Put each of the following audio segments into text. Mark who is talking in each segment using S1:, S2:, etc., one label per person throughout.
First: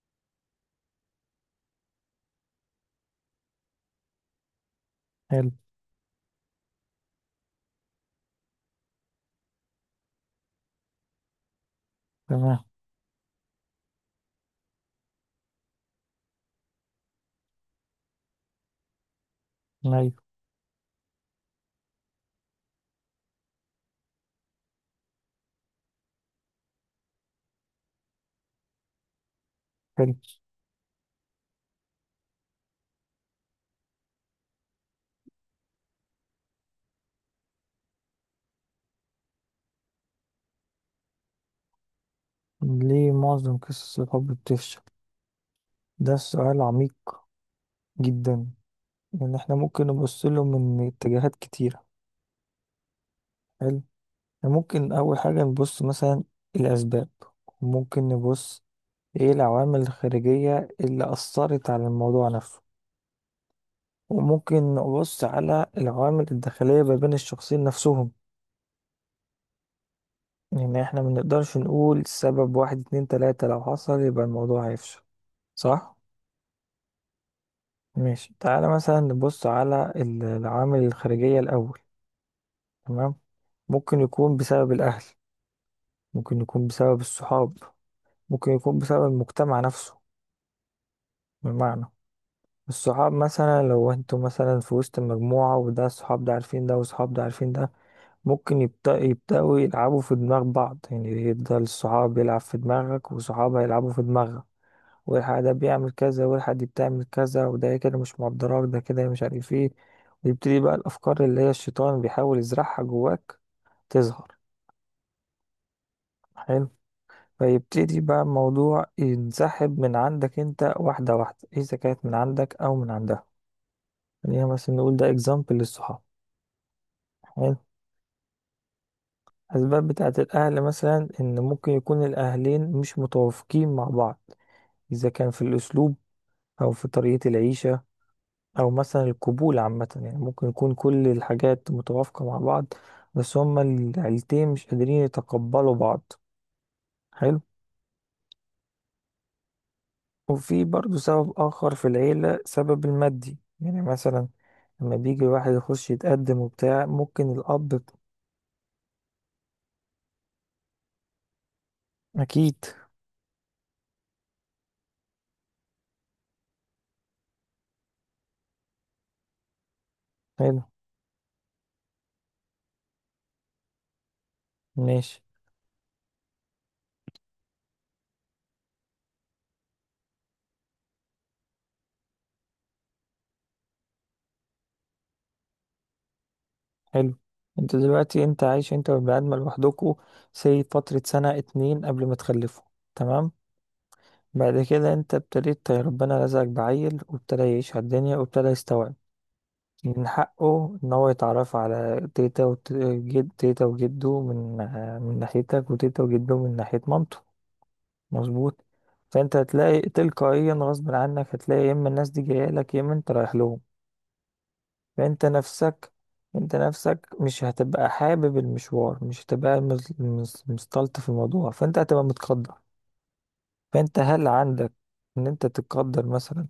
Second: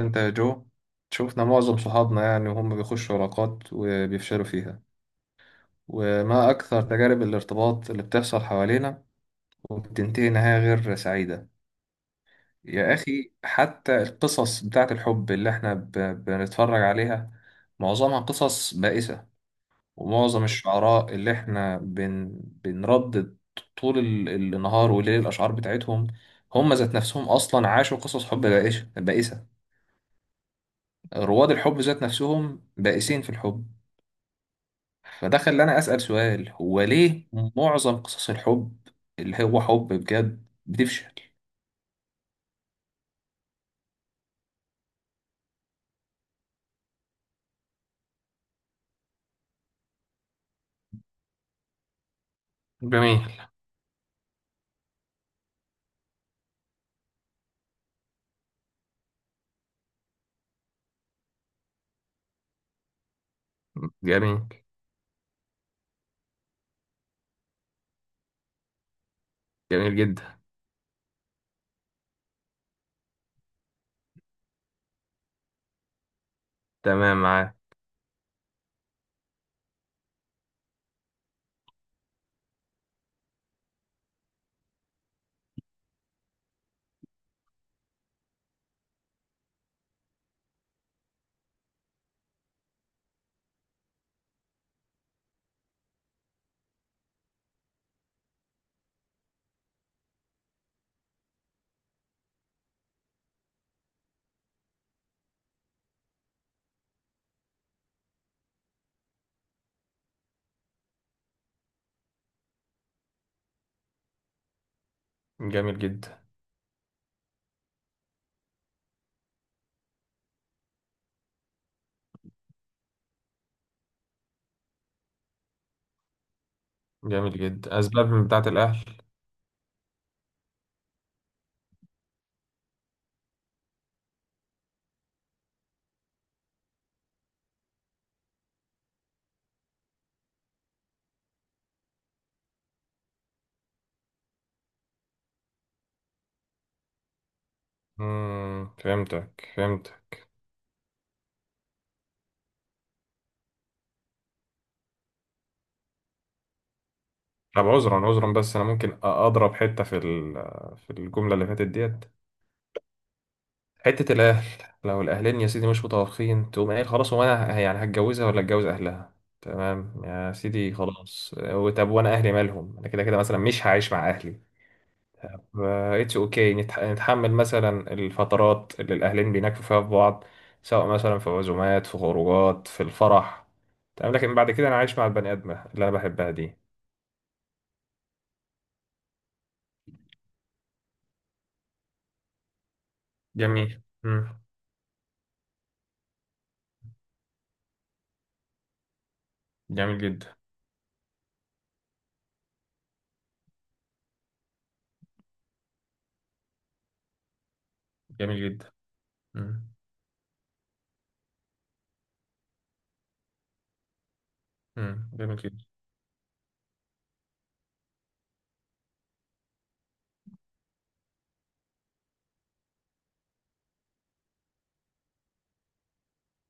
S1: انت يا جو. شفنا معظم صحابنا يعني وهم بيخشوا علاقات وبيفشلوا فيها.
S2: حلو.
S1: وما أكثر تجارب الارتباط اللي بتحصل حوالينا وبتنتهي نهاية غير سعيدة.
S2: تمام.
S1: يا أخي، حتى القصص بتاعة الحب اللي احنا بنتفرج عليها معظمها قصص بائسة.
S2: أيوة.
S1: ومعظم الشعراء اللي احنا بنردد طول النهار والليل الأشعار بتاعتهم، هم ذات نفسهم أصلا عاشوا قصص حب بائسة بائسة.
S2: حلو.
S1: رواد الحب ذات نفسهم بائسين في الحب. فده خلاني أسأل سؤال، هو ليه معظم قصص الحب اللي هو حب بجد بتفشل؟
S2: ليه معظم قصص الحب بتفشل؟ ده سؤال عميق جدا، لأن احنا ممكن نبص له من اتجاهات كتيرة.
S1: جميل.
S2: حلو. إحنا ممكن أول حاجة نبص مثلا الأسباب، وممكن نبص إيه العوامل الخارجية اللي أثرت على الموضوع نفسه،
S1: جميل.
S2: وممكن نبص على العوامل الداخلية ما بين الشخصين نفسهم.
S1: جميل جدا.
S2: يعني احنا منقدرش نقول سبب واحد اتنين تلاتة لو حصل يبقى الموضوع هيفشل، صح؟
S1: تمام معاه.
S2: ماشي، تعالى مثلا نبص على العوامل الخارجية الأول. تمام. ممكن يكون بسبب الأهل، ممكن يكون بسبب الصحاب، ممكن يكون بسبب المجتمع نفسه. بمعنى، الصحاب مثلا لو انتوا مثلا في وسط مجموعة وده الصحاب ده عارفين ده والصحاب ده عارفين ده، ممكن يبدأوا يلعبوا في دماغ بعض، يعني يفضل الصحاب يلعب في دماغك وصحاب هيلعبوا في دماغك، والحق ده بيعمل كذا والحق دي بتعمل كذا، وده كده مش مقدراك، ده كده مش عارف ايه. ويبتدي بقى الأفكار اللي هي الشيطان بيحاول يزرعها جواك تظهر.
S1: جميل جدا.
S2: حلو. فيبتدي بقى الموضوع ينسحب من عندك انت واحدة واحدة، إذا كانت من عندك أو من عندها. خلينا مثلا نقول ده اكزامبل للصحاب.
S1: جميل
S2: حلو.
S1: جدا، أسباب من بتاعة الأهل؟
S2: أسباب بتاعة الأهل مثلا إن ممكن يكون الأهلين مش متوافقين مع بعض، إذا كان في الأسلوب، أو في طريقة العيشة، او مثلا القبول عامه، يعني ممكن يكون كل الحاجات متوافقه مع بعض بس هما العيلتين مش قادرين يتقبلوا بعض. حلو.
S1: مم. فهمتك، فهمتك.
S2: وفي برضو سبب اخر في العيله، سبب المادي، يعني مثلا لما بيجي الواحد يخش يتقدم وبتاع، ممكن
S1: طب
S2: الاب.
S1: عذرا، عذرا، بس أنا ممكن أضرب حتة في في الجملة اللي فاتت ديت.
S2: اكيد.
S1: حتة الأهل، لو الأهلين يا سيدي مش متوافقين تقوم قايل خلاص، هو أنا يعني هتجوزها ولا أتجوز أهلها؟ تمام يا
S2: حلو.
S1: سيدي، خلاص آه، طب وأنا أهلي مالهم؟ أنا كده كده مثلا مش هعيش مع أهلي.
S2: ماشي.
S1: اتس أوكي، نتحمل مثلا الفترات اللي الأهلين بيناكفوا فيها في بعض، سواء مثلا في عزومات، في خروجات، في الفرح. تمام، لكن بعد كده أنا عايش مع البني آدمة اللي أنا بحبها دي.
S2: حلو. انت دلوقتي انت عايش انت والبني ادم لوحدكوا، سي فتره سنه اتنين قبل ما تخلفوا. تمام.
S1: جميل. مم.
S2: بعد كده انت ابتديت ربنا رزقك بعيل وابتدى يعيش على الدنيا وابتدى يستوعب.
S1: جميل
S2: من
S1: جدا.
S2: حقه إن هو يتعرف على تيتا وجد، تيتا وجده من من ناحيتك، وتيتا وجده من ناحية مامته.
S1: جميل
S2: مظبوط.
S1: جدا.
S2: فأنت
S1: مم.
S2: هتلاقي تلقائيا غصب عنك، هتلاقي يا إما الناس دي جاية لك يا إما أنت رايح لهم.
S1: مم.
S2: فأنت
S1: جميل جدا.
S2: نفسك، أنت نفسك مش هتبقى حابب المشوار، مش هتبقى مستلطف في الموضوع، فأنت هتبقى متقدر. فانت هل عندك ان انت تقدر مثلا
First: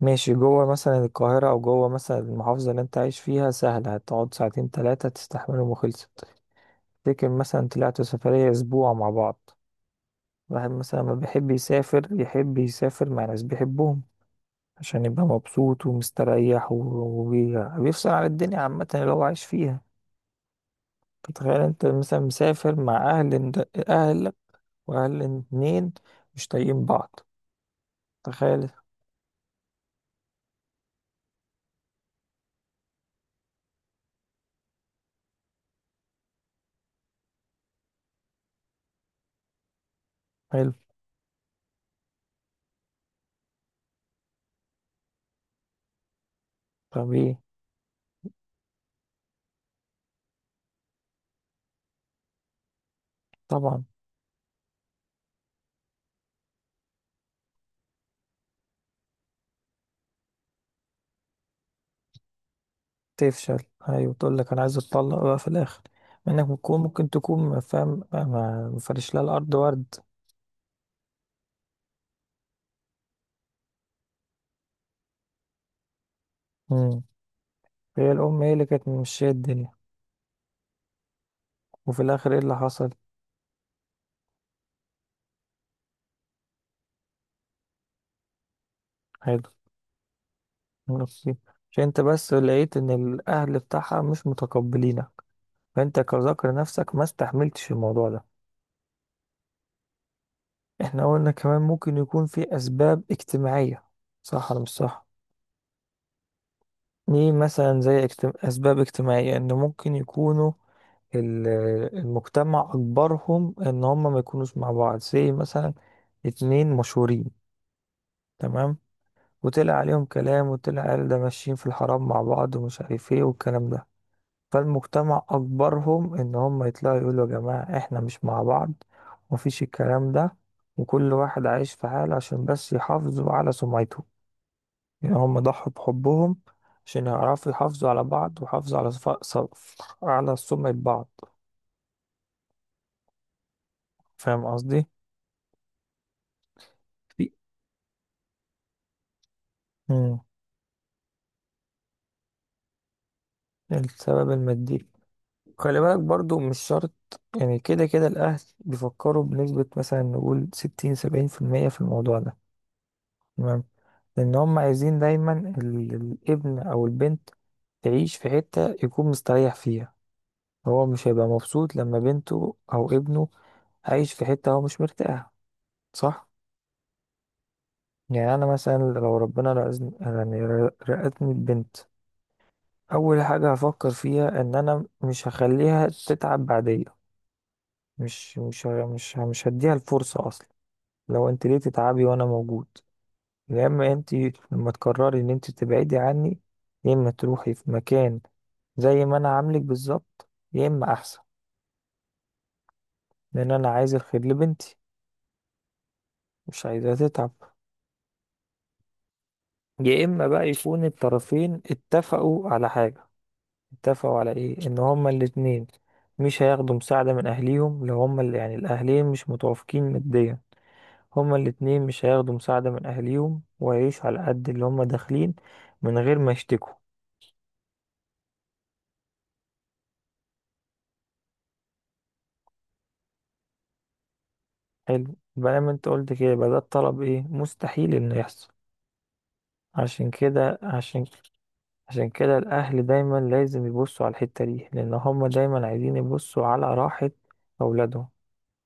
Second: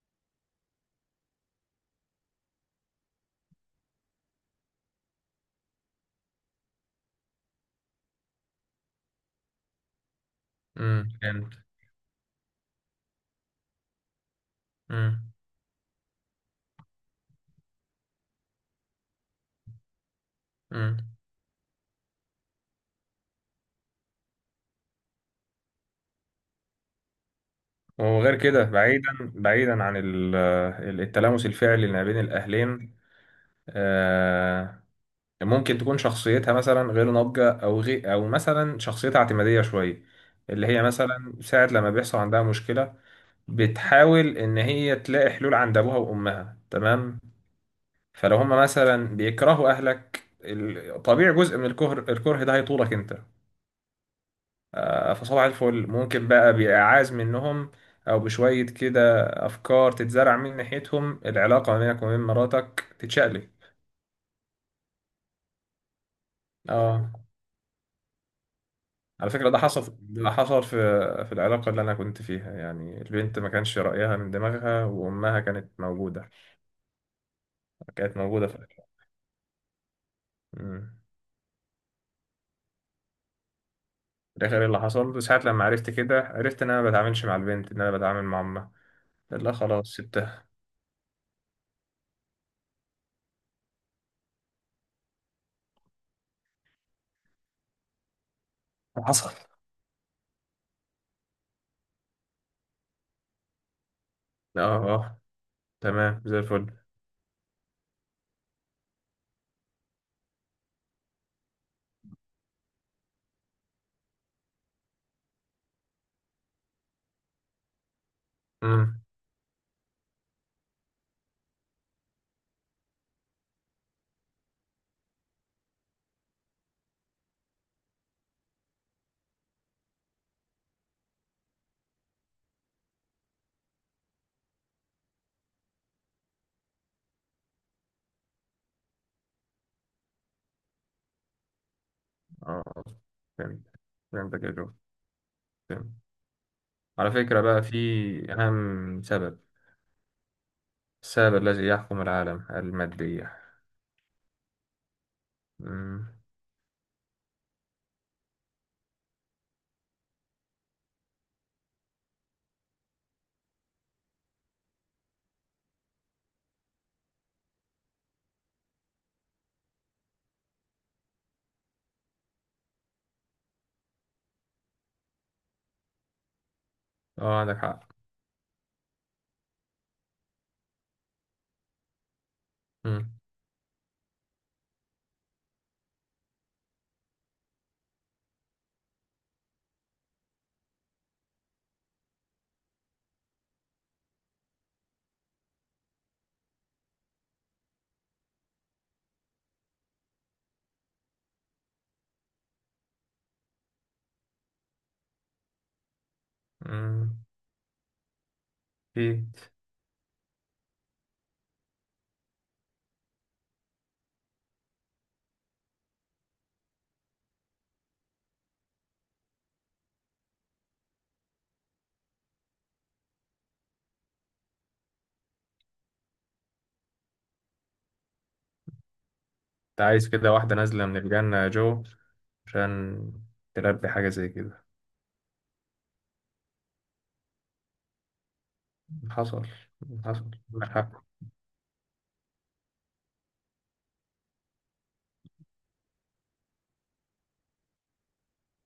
S2: ماشي جوه مثلا القاهرة او جوه مثلا المحافظة اللي انت عايش فيها، سهلة، هتقعد ساعتين تلاتة تستحملهم وخلصت. تفتكر مثلا طلعتوا سفرية اسبوع مع بعض؟ واحد مثلا
S1: مم.
S2: ما بيحب
S1: فهمت.
S2: يسافر، يحب يسافر مع ناس بيحبهم، عشان يبقى
S1: مم.
S2: مبسوط ومستريح وبيفصل عن الدنيا عامة اللي هو عايش فيها.
S1: مم.
S2: تتخيل انت مثلا مسافر مع اهل، اهلك واهل اتنين مش طايقين بعض؟
S1: وغير كده،
S2: تخيل.
S1: بعيدا بعيدا عن التلامس الفعلي اللي ما بين الاهلين، آه، ممكن تكون شخصيتها مثلا غير ناضجه او مثلا شخصيتها اعتماديه شويه، اللي
S2: حلو.
S1: هي مثلا ساعه لما بيحصل عندها مشكله بتحاول ان هي تلاقي حلول عند ابوها وامها.
S2: طب
S1: تمام،
S2: ايه؟
S1: فلو هما مثلا بيكرهوا اهلك، طبيعي جزء من الكره ده هيطولك انت.
S2: طبعا.
S1: آه، فصباح الفل ممكن بقى بإعاز منهم، أو بشوية كده أفكار تتزرع من ناحيتهم، العلاقة ما بينك وبين مراتك تتشقلب.
S2: تفشل. هاي، وتقول لك انا عايز اتطلق بقى في الاخر، مع انك ممكن
S1: اه،
S2: تكون فاهم ما فرش لها
S1: على فكرة
S2: الارض
S1: ده
S2: ورد.
S1: حصل، ده حصل في العلاقة اللي أنا كنت فيها، يعني البنت ما كانش رأيها من دماغها وأمها كانت موجودة.
S2: مم. هي
S1: كانت
S2: الام
S1: موجودة
S2: هي
S1: في
S2: اللي
S1: الآخر.
S2: كانت ممشيه الدنيا.
S1: مم.
S2: وفي الاخر ايه اللي حصل؟
S1: في الآخر إيه اللي حصل؟ بس ساعة لما عرفت كده، عرفت إن أنا ما بتعاملش مع البنت، إن أنا بتعامل مع أمها.
S2: عادي.
S1: لا، خلاص، سبتها.
S2: نصيب. عشان انت بس لقيت ان الاهل بتاعها مش متقبلينك، فانت كذكر نفسك ما استحملتش الموضوع ده.
S1: حصل.
S2: احنا قلنا كمان ممكن يكون في اسباب اجتماعيه، صح ولا
S1: اه.
S2: مش صح؟
S1: اه. تمام زي الفل.
S2: ليه مثلا زي اسباب اجتماعيه، ان ممكن يكونوا ال- المجتمع أجبرهم إن هم ما يكونوش مع بعض، زي مثلا اتنين مشهورين، تمام، وطلع عليهم كلام وطلع قال ده ماشيين في الحرام مع بعض ومش عارف ايه والكلام ده، فالمجتمع أجبرهم إن هم يطلعوا يقولوا يا جماعة احنا مش مع بعض ومفيش الكلام ده، وكل واحد عايش في حاله عشان بس يحافظوا على سمعته. يعني هم ضحوا بحبهم عشان يعرفوا يحافظوا على بعض ويحافظوا على على سمعة بعض.
S1: اه. فهمت. فهمتك
S2: فاهم
S1: يا جو.
S2: قصدي؟
S1: فهمت. على
S2: في.
S1: فكرة بقى، في أهم سبب،
S2: مم.
S1: السبب الذي يحكم العالم، المادية.
S2: السبب المادي، خلي بالك
S1: أمم.
S2: برضو مش شرط. يعني كده كده الأهل بيفكروا بنسبة مثلا نقول ستين سبعين في المية في الموضوع ده. تمام. لأن هم عايزين دايما الابن أو البنت تعيش في حتة يكون مستريح فيها. هو مش هيبقى مبسوط لما بنته أو ابنه عايش في حتة هو مش مرتاح، صح؟
S1: اه، عندك حق.
S2: يعني أنا مثلا لو ربنا رزقني يعني رزقني ببنت،
S1: أمم.
S2: أول حاجة هفكر فيها إن أنا مش هخليها تتعب بعدين. مش هديها الفرصة أصلا. لو أنت ليه تتعبي وأنا موجود؟ يا إما أنت لما تقرري إن أنت تبعدي عني، يا إما تروحي في مكان زي ما أنا عاملك بالظبط يا إما أحسن، لأن أنا عايز الخير لبنتي، مش عايزها
S1: أمم.
S2: تتعب.
S1: في.
S2: يا إما بقى يكون الطرفين اتفقوا على حاجة، اتفقوا على إيه؟ إن هما الاتنين مش هياخدوا مساعدة من أهليهم، لو هما اللي يعني الأهلين مش متوافقين ماديا. هما الاتنين مش هياخدوا مساعدة من أهليهم ويعيشوا على قد اللي هما داخلين من غير ما يشتكوا.
S1: أنت عايز كده واحدة نازلة من الجنة يا جو، عشان تلبي حاجة زي كده.
S2: حلو بقى، ما انت قلت كده يبقى ده الطلب ايه مستحيل انه يحصل.
S1: حصل.
S2: عشان
S1: حصل.
S2: كده
S1: عندك حق.
S2: عشان عشان كده الأهل دايما لازم يبصوا على الحتة دي، لأن هما دايما عايزين يبصوا على راحة أولادهم.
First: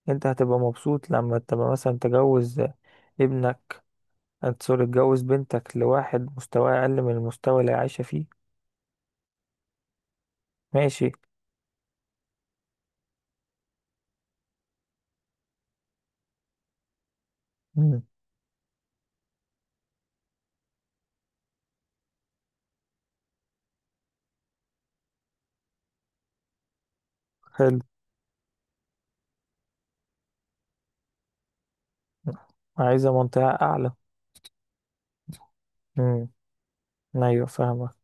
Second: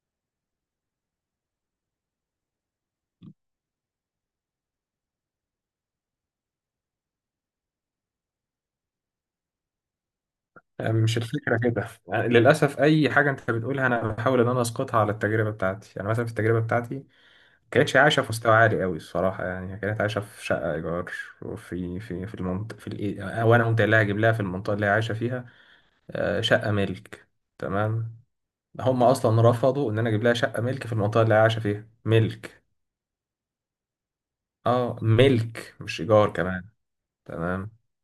S2: انت هتبقى مبسوط لما تبقى مثلا تجوز ابنك، سوري تجوز بنتك لواحد مستواه أقل من المستوى اللي هي عايشة فيه؟ ماشي.
S1: مش الفكرة كده، يعني للأسف أي حاجة أنت بتقولها أنا بحاول إن أنا أسقطها على التجربة بتاعتي. يعني مثلا في التجربة بتاعتي، كانتش
S2: مم.
S1: عايشة في مستوى عالي قوي الصراحة، يعني هي كانت عايشة في شقة إيجار، وفي في في المنطقة في الإيه، وأنا قمت قايل لها أجيب لها في المنطقة اللي هي عايشة فيها آه، شقة ملك.
S2: حلو.
S1: تمام. هم أصلا رفضوا إن أنا أجيب لها شقة ملك في المنطقة اللي هي عايشة فيها، ملك.
S2: عايزة منطقة أعلى.
S1: أه، ملك مش
S2: امم.
S1: إيجار كمان.
S2: ايوه،
S1: تمام.
S2: فاهمك.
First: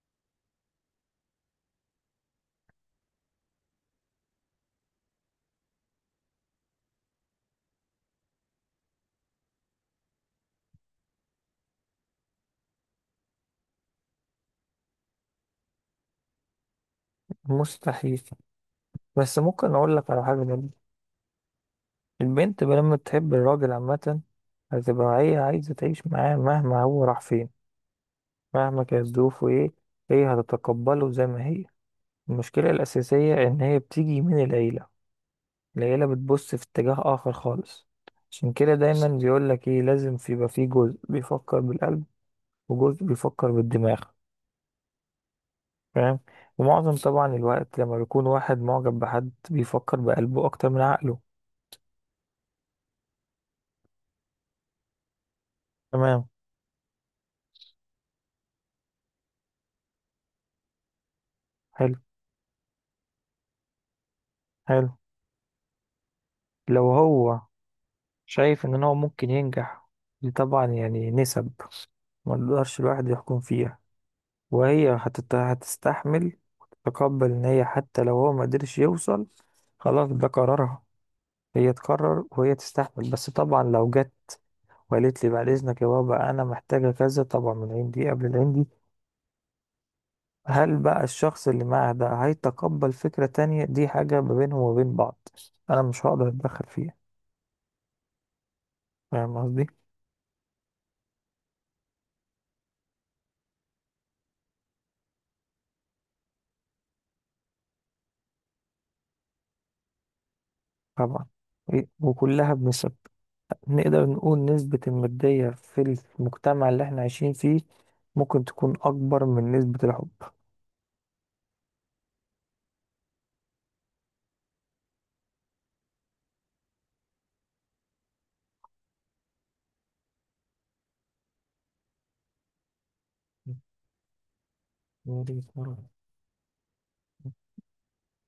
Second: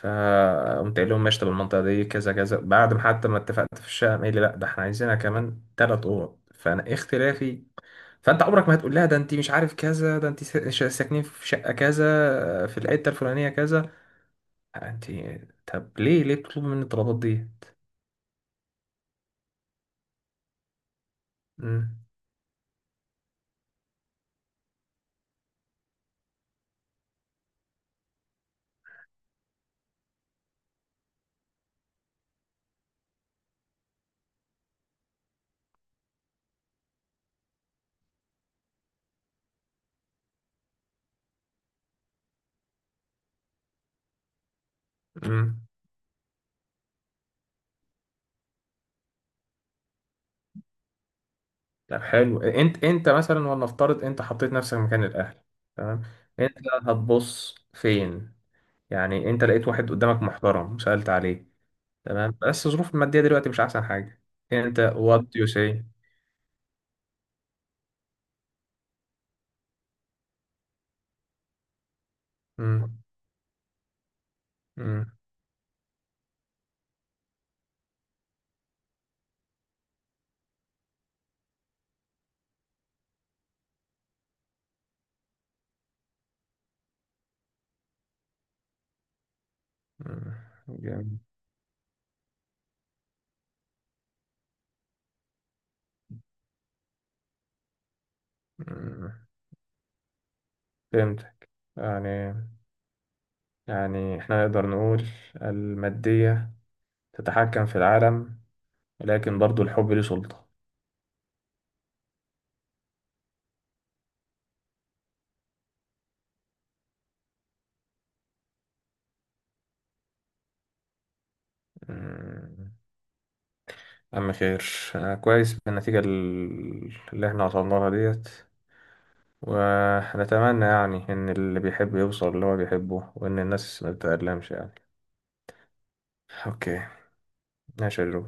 S1: فقمت قايل لهم ماشي، طب المنطقة دي كذا كذا، بعد ما حتى ما اتفقت في الشقة قايل لي لأ، ده إحنا عايزينها كمان تلات أوض، فأنا اختلافي. فانت عمرك ما هتقول لها ده انت مش عارف كذا، ده انت ساكنين في شقه كذا في الحته الفلانيه كذا. انت، طب ليه بتطلبوا مني الطلبات دي؟
S2: مستحيل، بس ممكن اقول لك على حاجه جميلة.
S1: امم.
S2: البنت لما تحب الراجل عامه هتبقى هي عايزه تعيش معاه مهما هو راح فين، مهما كانت ظروفه ايه، هي هتتقبله زي ما هي. المشكله الاساسيه ان هي بتيجي من العيله، العيله بتبص في اتجاه اخر خالص. عشان كده دايما بيقول لك ايه، لازم يبقى في جزء بيفكر بالقلب وجزء بيفكر بالدماغ.
S1: امم.
S2: فاهم. ومعظم طبعا الوقت لما بيكون واحد معجب بحد بيفكر بقلبه اكتر من عقله.
S1: طب حلو، انت مثلا ولنفترض انت حطيت نفسك مكان الاهل. تمام.
S2: تمام.
S1: انت هتبص فين؟ يعني انت لقيت واحد قدامك محترم وسالت عليه،
S2: حلو.
S1: تمام، بس الظروف الماديه دلوقتي مش احسن حاجه. انت،
S2: حلو.
S1: what do you say؟
S2: لو هو شايف ان هو ممكن ينجح، دي طبعا يعني نسب ما نقدرش
S1: امم.
S2: الواحد يحكم فيها. وهي
S1: امم.
S2: هتستحمل وتتقبل ان هي حتى لو هو ما قدرش يوصل، خلاص ده قرارها، هي تقرر وهي تستحمل. بس طبعا لو جت وقالت لي بعد اذنك يا بابا انا محتاجة كذا، طبعا من عندي قبل العندي.
S1: امم،
S2: هل بقى
S1: جامد.
S2: الشخص اللي معاه ده هيتقبل فكرة تانية؟ دي حاجة ما بينهم وبين بعض، انا مش هقدر اتدخل فيها.
S1: امم.
S2: فاهم قصدي؟
S1: فهمتك. يعني يعني احنا نقدر نقول المادية تتحكم في العالم، لكن برضو الحب ليه سلطة.
S2: طبعا. وكلها بنسب. نقدر نقول نسبة المادية في المجتمع اللي احنا عايشين فيه ممكن تكون أكبر من نسبة الحب.
S1: أمم. أما خير، أنا كويس بالنتيجة اللي احنا وصلنا لها ديت. ونتمنى يعني إن اللي بيحب يوصل اللي هو بيحبه وإن الناس ما تتألمش يعني.
S2: وليد مرة.
S1: أوكي. ماشي يا جو.